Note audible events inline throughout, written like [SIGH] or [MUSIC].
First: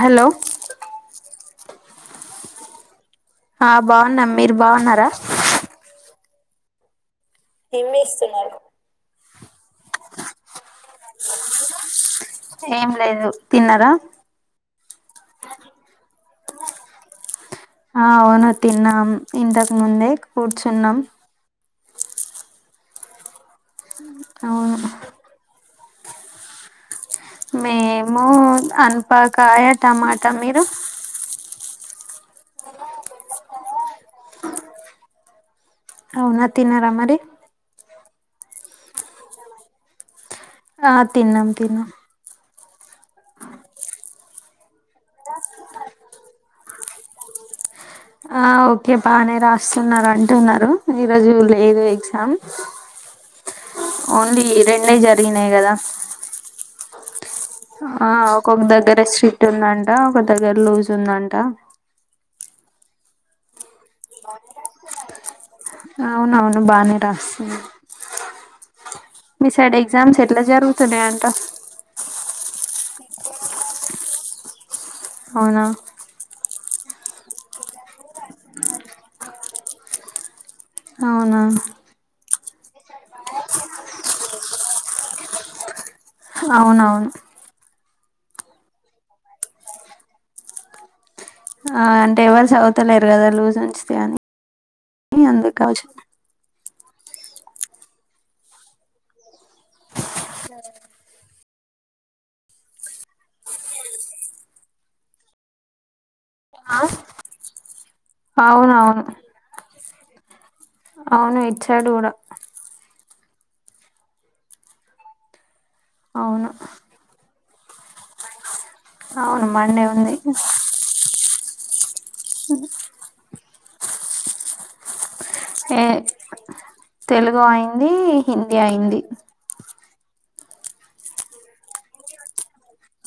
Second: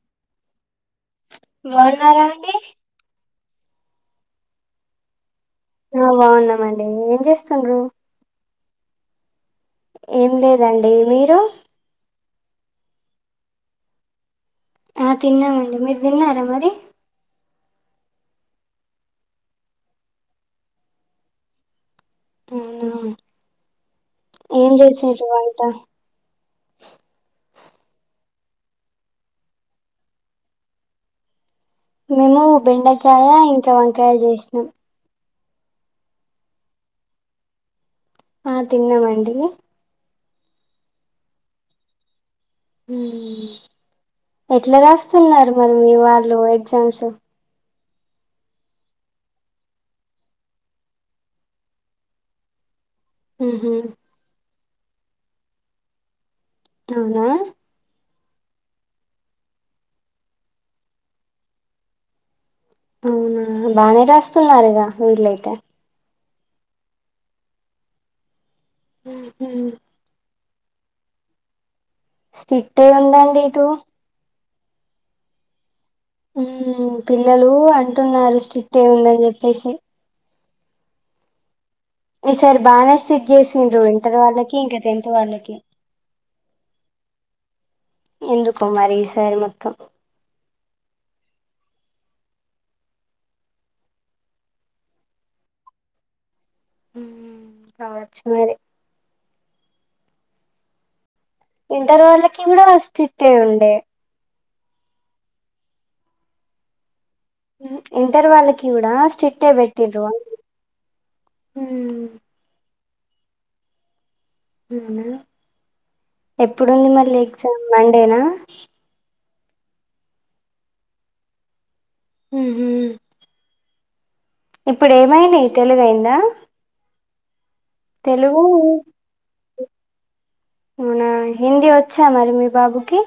Hello బావున్నార అండి ఆ బాగున్నాం మీరు బాగున్నారా ఆ బాగున్నామండి ఏం జేస్ ఏం జేస్తన్నారు ఏం లేదండి మీరు ఏం లేదు తిన్నారా ఆ తిన్నామండి మీరు తిన్నారా మరి ఆ అవును తిన్నాం ఇంతకు ముందే కూర్చున్నాం ఊ ఏం అవును చేసిరు వంట మేము అనపకాయ టమాటా మీరు మేము బెండకాయ ఇంకా వంకాయ జేష్ణం అవునా తినార మరి ఆ తిన్నామండి ఆ తిన్నాం తిన్నాం ఎట్లాగాస్తున్నారు మరి మీ వాళ్ళు ఎగ్జామ్స్ ఆ ఓకే బానే రాస్తున్నారు అంటున్నారు ఈరోజు లేదు ఎగ్జామ్ ఉహు ఓన్లీ రెండి ఎన్న జరిగినాయి కదా అవునా ఓక్క దగ్గర స్ట్రిట్ ఉందంట ఒక దగ్గర లూజ్ ఉందంట మ్మ్ హ్మ్ బానే రాస్తున్నారుగా వీళ్లైతే అవును బానే రాస్తున్నారు మ్మ్. మీసైడ్ ఎగ్జామ్స్ ఎలా జరుగుతునాయి అంత అట్టే ఎందాండి ఇటు అవునా పిల్లలు అంటున్నారు స్ట్రిక్ట్ ఏ ఉందని చెప్పేసి అవునా ఈ సారి బానే స్ట్రిక్ చేసిండ్రు ఇంటర్ వాళ్ళకి ఇంకా టెన్త్ వాళ్ళకి అవునవును ఎందుకు మరి ఈసారి మొత్తం ఆ అంటే ఎవరు చదువివుతలేరు కదా లూజ్ ఉంచితే అని అందుకుచ్చ కావచ్చు మరి ఇంటర్వలకి కూడా ఫస్ట్ స్ట్రిక్ట్ ఐ ఉండే హ ఇంటర్ వాళ్ళకి కూడా అవునవును స్ట్రిట్ఏ పెట్ తిరువ అవును ఇచ్చాడు కూడా మ్మ్ అవును ఎప్పుడుంది మళ్ళీ నీకు మండేనా అవును మండే ఉంది హ్మ ఇప్పుడే మైనే ఏ తెలుగయింద తెలుగు అయి హిందీ అయింది అవునా హిందీ వచ్చా మరి మీ బాబు కి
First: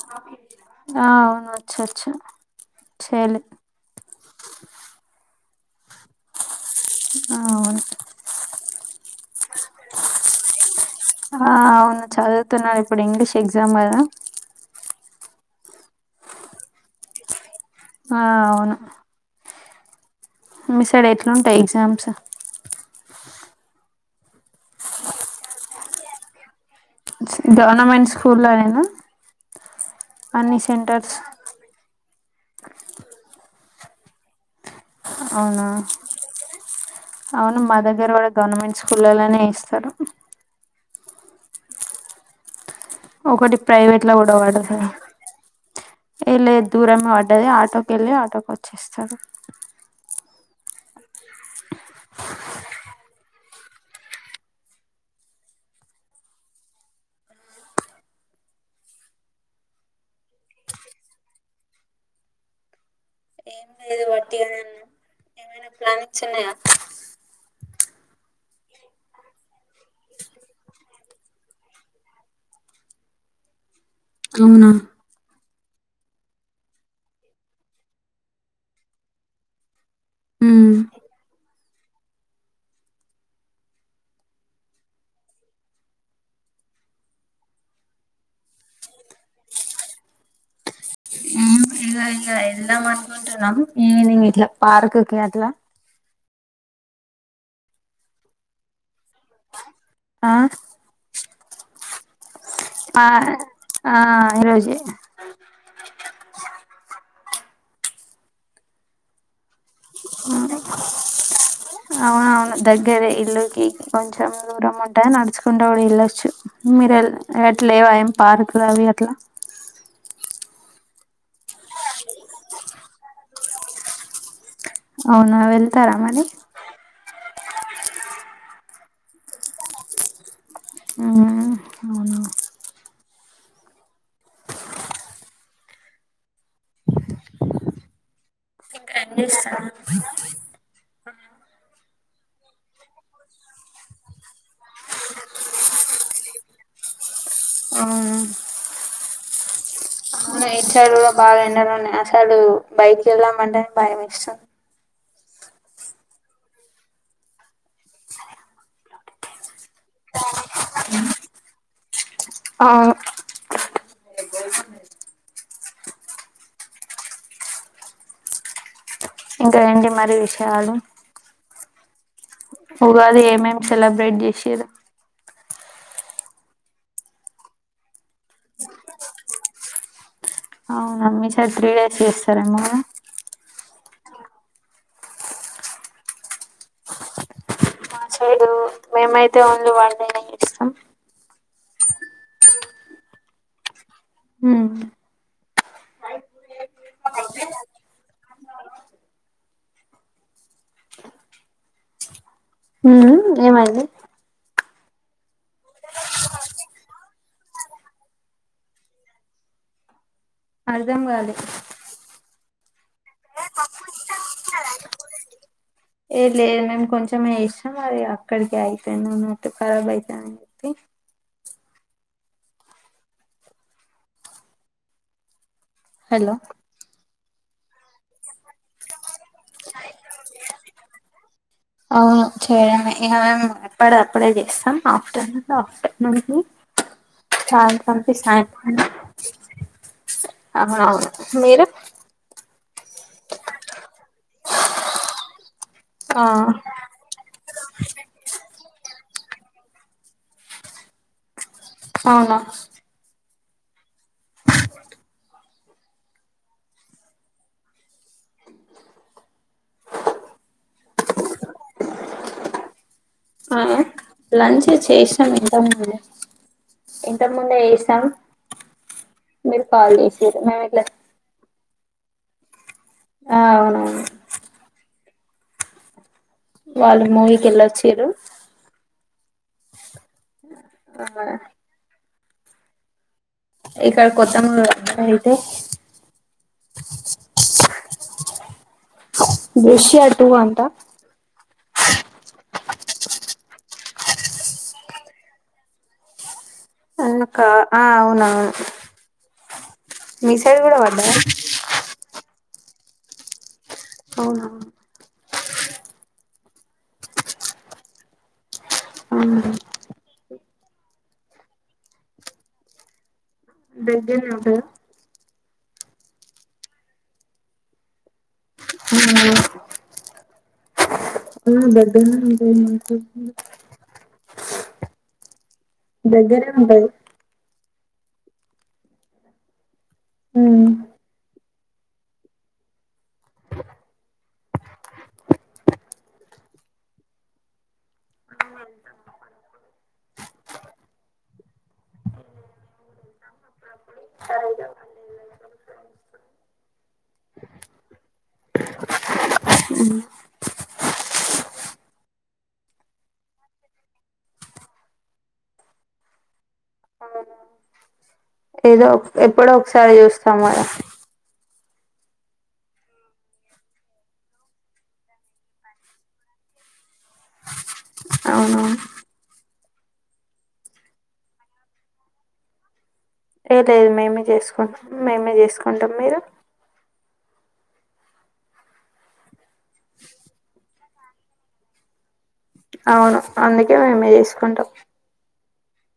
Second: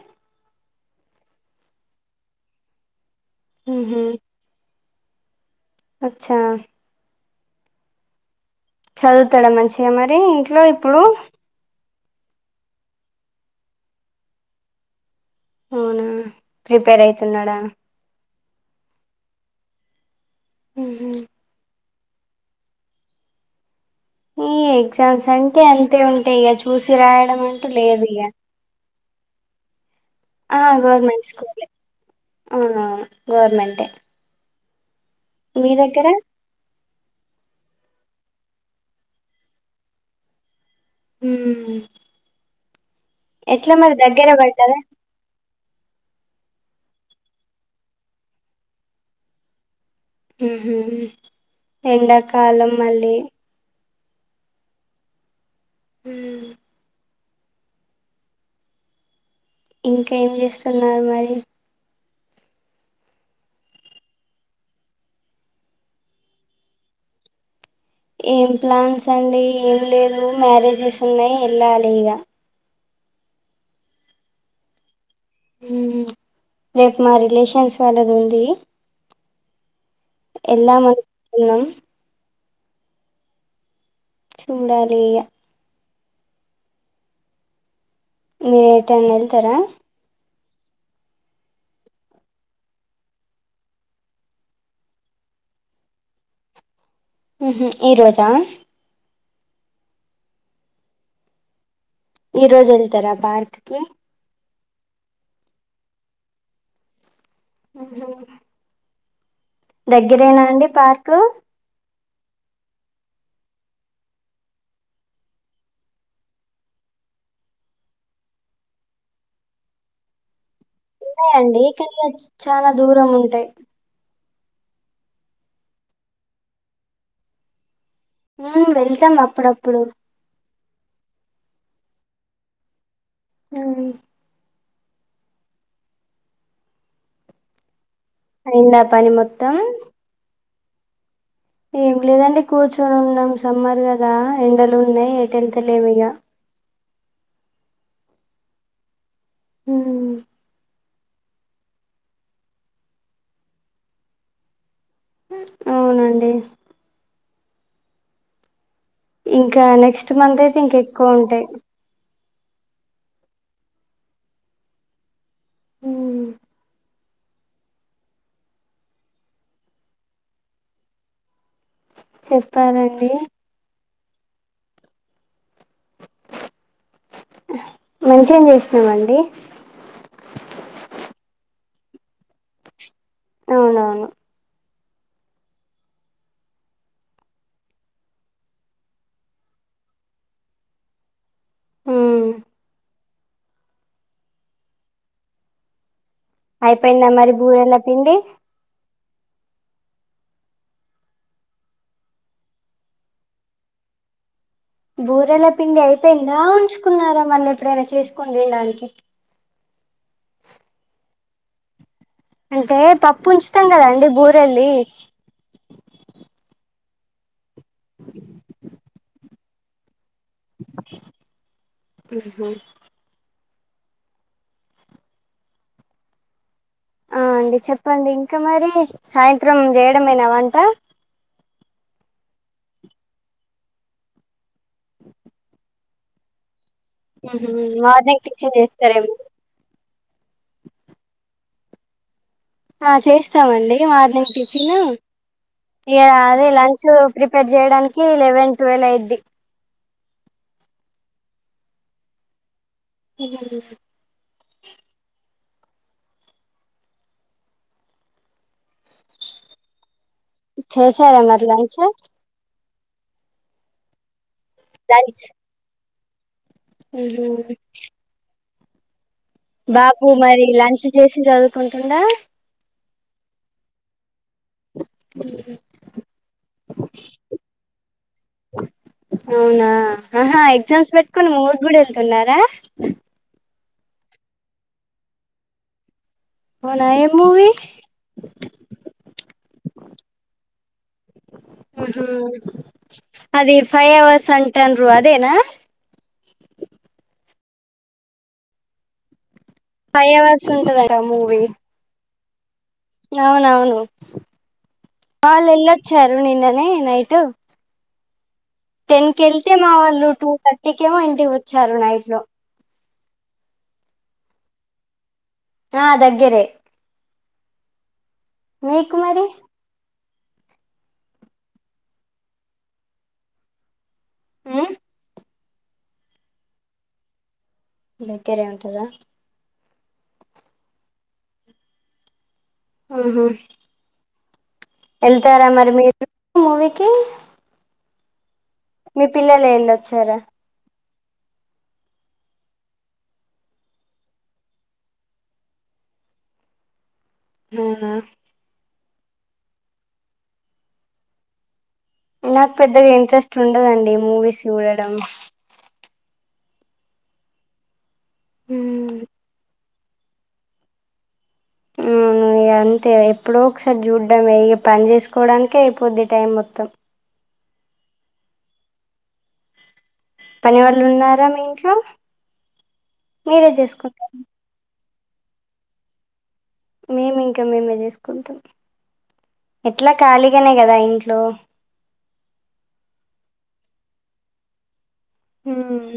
ఆ అవును వచ్చ వచ్చు చెలు వచ్చా అవును చదువుతాడు మంచిగా మరి ఇంట్లో ఇప్పుడు ఆ అవును చదువుతున్నాడు ఇప్పుడు ఇంగ్లీష్ ఎగ్జామ్ కదా అవునా ప్రిపేర్ అయితున్నాడా ఆ అవును మీసడే ఎట్లుం ఉంటాయి ఎగ్జామ్స్ అ ఈ ఎగ్జామ్స్ అంటే అంతే ఉంటాయి ఇగ చూస్ గవర్నమెంట్ స్కూల్లో అయినా అన్ని సెంటర్స్ అవునా గవర్మెంటే అవునా అవును మా దగ్గర కూడా గవర్నమెంట్ స్కూల్లోనే ఇస్తారు హ ఒకటి ప్రైవేట్ లో కూడా వాడు పడ్డదా సార్ వెళ్ళ దూరమే పడ్డది ఆటోకి వెళ్ళి ఆటోకి వచ్చేస్తాడు ఎండాకాలం మళ్ళీ హ ఇంకా ఏం చేస్తున్నారు మరి ఎ ఇదు వట్టిగాన్నా ఏమైనా ప్లానిచ్చిన్నాయా ఏం ప్లాన్స్ అండి ఏం లేదు మ్యారేజ్ స్ సున్నాయి ఎల్లాలి లిగా అవునా రేపు మా రిలేషన్స్ వాళ్ళది ఉంది ఎల్ ఉమ్ దామ్ మనుకున్నాం చూడాలి గా మీరు ఏ టైనా వెళ్తారా ఇక ఇలా వెళ్దాం అనుకుంటున్నాం ఈవినింగ్ ఇట్లా పార్క్ కి అట్లా అహ ఈ రోజా ఆ ఈ రోజు వెళ్తారా పార్క్ కి ఏ ఆహ దగ్గరేనా అండి పార్కు అవునవును దగ్గరే ఇల్లుకి కొంచెం దూరం ఉంటాంది నడుచుకుంటే కూడా ఎల్ళొచ్చు మీరు ఎట్లేవా ఏం పార్కులు అవి అట్లా ఉన్నాయండి ఇ కల్గా చాలా దూరం ఉంటాయి అవునా వెళ్తారా మరి హ వెళ్తాం అప్పుడు అప్పుడు అవునా ఆవు అయిందా పని మొత్తం [UNINTELLIGIBLE] ఏం లేదండి కూర్చొని ఉన్నాం సమ్మర్ కదా ఎండలు ఉన్నాయి ఎటెళ్తలేమిగ ఆ ఈసారి కూడా బాగా ఎండలున్నాయి అసడు బైటికీ వెళ్దాం అంటనే భయం ఎస్తుంది అవునండి ఇంకా నెక్స్ట్ మంత్ అయితే ఇంక ఎక్కువ ఉంటాయి అవును ఉ ఇంకా ఏంటి మరి విషయాలు చెప్పాలండి ఉగాదికి ఏమేం సెల బ్రెట్ చేసిరు మంచిగనే చేసినమండి అవున మీ సైడ్ త్రి డేస్ చేస్తారేమో గదా అవునవును మా సైడు మేమైతే ఓన్లీ వన్ డే నే చేస్తాం ఉమ్ ఉ అయిపోయిందా మరి బూరేలా పిండి హ ఏమయింది బూరెల పిండి అయిపోయిందా ఉంచుకున్నార మళ్ళ ఎప్పుడైనా చేసుకుని తినడానికి అర్ధం కాలే అంటే పప్పు ఉంచుతాం కదా అండి బూరెలుది ఏ లేదు మేము కొంచెం చేసి మాది అక్కడికే అయిపెంది అన్న ఖరాబ్ అయి తే ఉ హా హలో ఆ అండి చెప్పండి ఇంకా ఇంకా మరి సాయంత్రం చేయడమేనావంట అవును చేయడమే ఇక మేము ఎప్పడిది అప్పుడే చేస్తాం ఆఫ్టర్నూన్ ఆఫ్టర్నూన్ ఉహు సాయంత్రంకి మార్నింగ్ టిఫిన్ సాయంత్రం చేస్తారేమో అవునవును మీరు ఆ చేస్తామండి మార్నింగ్ టిఫిను ఇగ ఆ అది లంచ్ ప్రిపేర్ చేయడానికి లెవెన్ ట్వెల్వ్ అయిద్ది అవునా నిన్నటి చూపిస్ చేసారా మరి లంచ్ ఆ లంచ్ లంచ్ చేసాం ఇంత ముందే ఉహు ఇంతకు ముందే యేసాం బాబు మరి మేము ఇట్లా లంచ్ చేసి చదువు కుంటండ ఆ అవునవును వాళ్ళు మూవీకి వెళ్ళొచ్చిర్రు ఊ అవునా ఆహా ఎగ్జామ్స్ ఆ బెట్టుకొని మూవీస్ కూడా వెళ్ ఉన్నారా ఏక కొత్త మూ రా హతా అవునా ఏ మూవి దృశ్య టూ అంట ఆహా అది ఫైవ్ అవర్స్ అంటన్రు అదేనా అకా ఆ అవునవును ఫై మీ అవర్స్ సైడ్ కూడా ఉంటందట పడ్డదా మూవీ అవునవును అవునా వాళ్ళు ఎళ్ళొచ్చారు నిన్ననే నైటు టెన్ కెళ్తే మా వాళ్ళు టూ థర్టీ కేమో ఇం టి వచ్చారు నైట్ లో దగ్గర్నె ఉంటదా ఆ దగ్గరే మీకు మరి ఆ ఆ బడ్్డనా ఉంతాతు [UNINTELLIGIBLE] ఊ దగ్గర ఉంటది దగ్గేర ఉంటందా ఆ ఆహా వెళ్తారా మరి మీరు మూవీకి మీ పిల్లలు వెళ్ళొచ్చారా ఆ అవునా నాకు పెద్దగా ఇంట్రెస్ట్ ఉండదండి మూవీస్ చూడడం ఏదో ఎప్పుడో ఒకసారి చూస్తాం మ ఊ అంతే ఎప్పుడో ఒకసారి చూడ్డాం ఇ పని చేసుకోవడానికే అయిపోద్ది టైం మొత్తం అవును పని వాళ్ళు ఉన్నారా మీ ఇంట్లో మీరే ఏ లేదు చేసుకుంటార మేమే చేసుకుంటం మేమే చేసుకుంటాం మీరు మేము ఇంకా మేమే చేసుకుంటాం ఎట్లా ఖాళీగానే కదా ఇం లో అవును అందుకే మేం చేసుకుంటాం హ్మ్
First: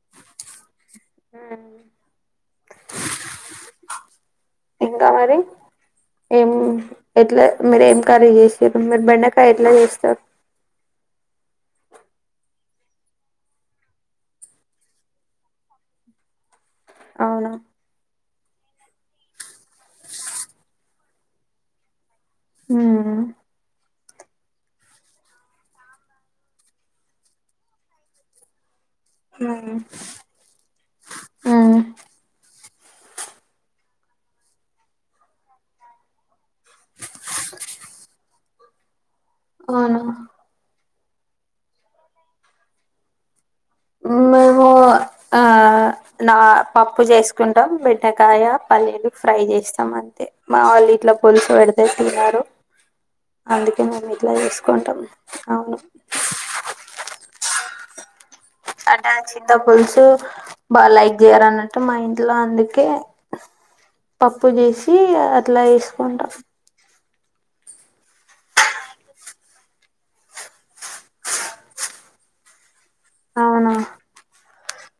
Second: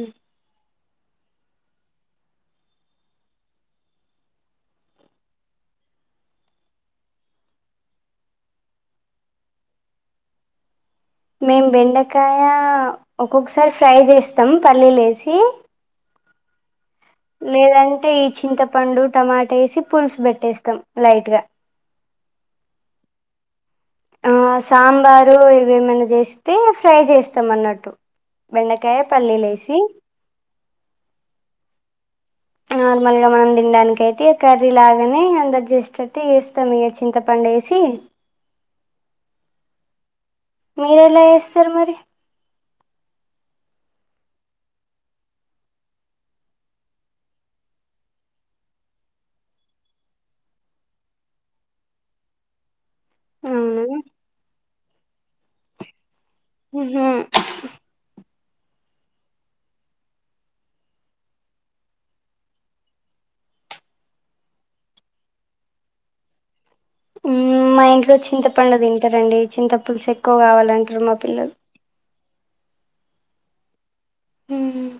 ఇంకా మరి ఏం ఎట్ల మీరు ఏం కర్రీ చేసింరు. మీర్ బెండకాయ ఎట్ల చేస్తారు. మేం బెండకాయ ఒక్కొక్కసారి ఫ్రై చేస్తాం పల్లీల్ ఏసి అవునా లేదంటే ఇ చింతపండు, టమాటా ఏసి పులుసు పెట్టేస్తాం లైట్గా హ్మ్ ఆ సాంబార్ ఇవేమన్న చేస్తే ఫ్రై చేస్తాం అన్నట్టు బెండ కాయ పల్లీలేసి నార్మల్గా మనం తిన్డానికి అయితే ఇగ కర్రీ లాగానే అందరు చేసేటట్టు చేస్ స్తం. ఇగ చింతపండేసి. అవునా మీరు ఎలా చేస్తారు మరి మేము ఆ నా పప్పు చేసుకుంటాం. బెండకాయ పల్లీలు ఫ్రై చేస్తాం అంతే మావోళ్ళు ఇట్ల పులుసు పెడితే తినరు. అందుకే అవునా మేం ఇట్ల చేసుకుంటాం. అవున్ హ్ హ్ అంటే చింత పులుసు బాగా లైక్ చేయరన్నట్టు మా ఇంట్లో అందుకే పప్పు చేసి అట్ల ఏస్కుంటాం మా ఇంట్లో చింతపండు తింటరండి చింత పులుసు ఎక్కువ కావాలంటరు మా పిల్లలు అవునా మ్మ్.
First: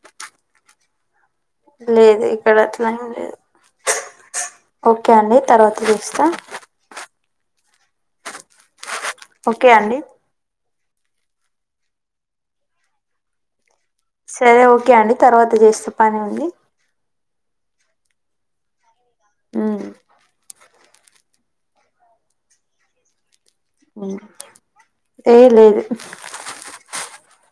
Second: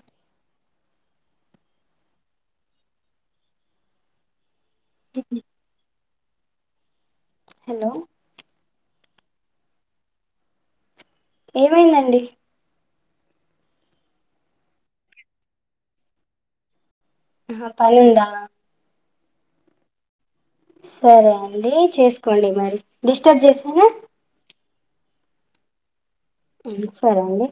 లేదు ఇక్కడ అట్లెం లేదు ఓకే అండి తర్వాత చూస్తా హలో ఓకే అండి. ఏమైందండి. సరే ఓకే అండి తర్వాత చేస్త పని ఉంది. ఆ పనుందా. ఆ సరే అండి చేసుకోండి మరి డిస్టర్బ్ చేస్ అవును ఏ లేదు సరే అండి.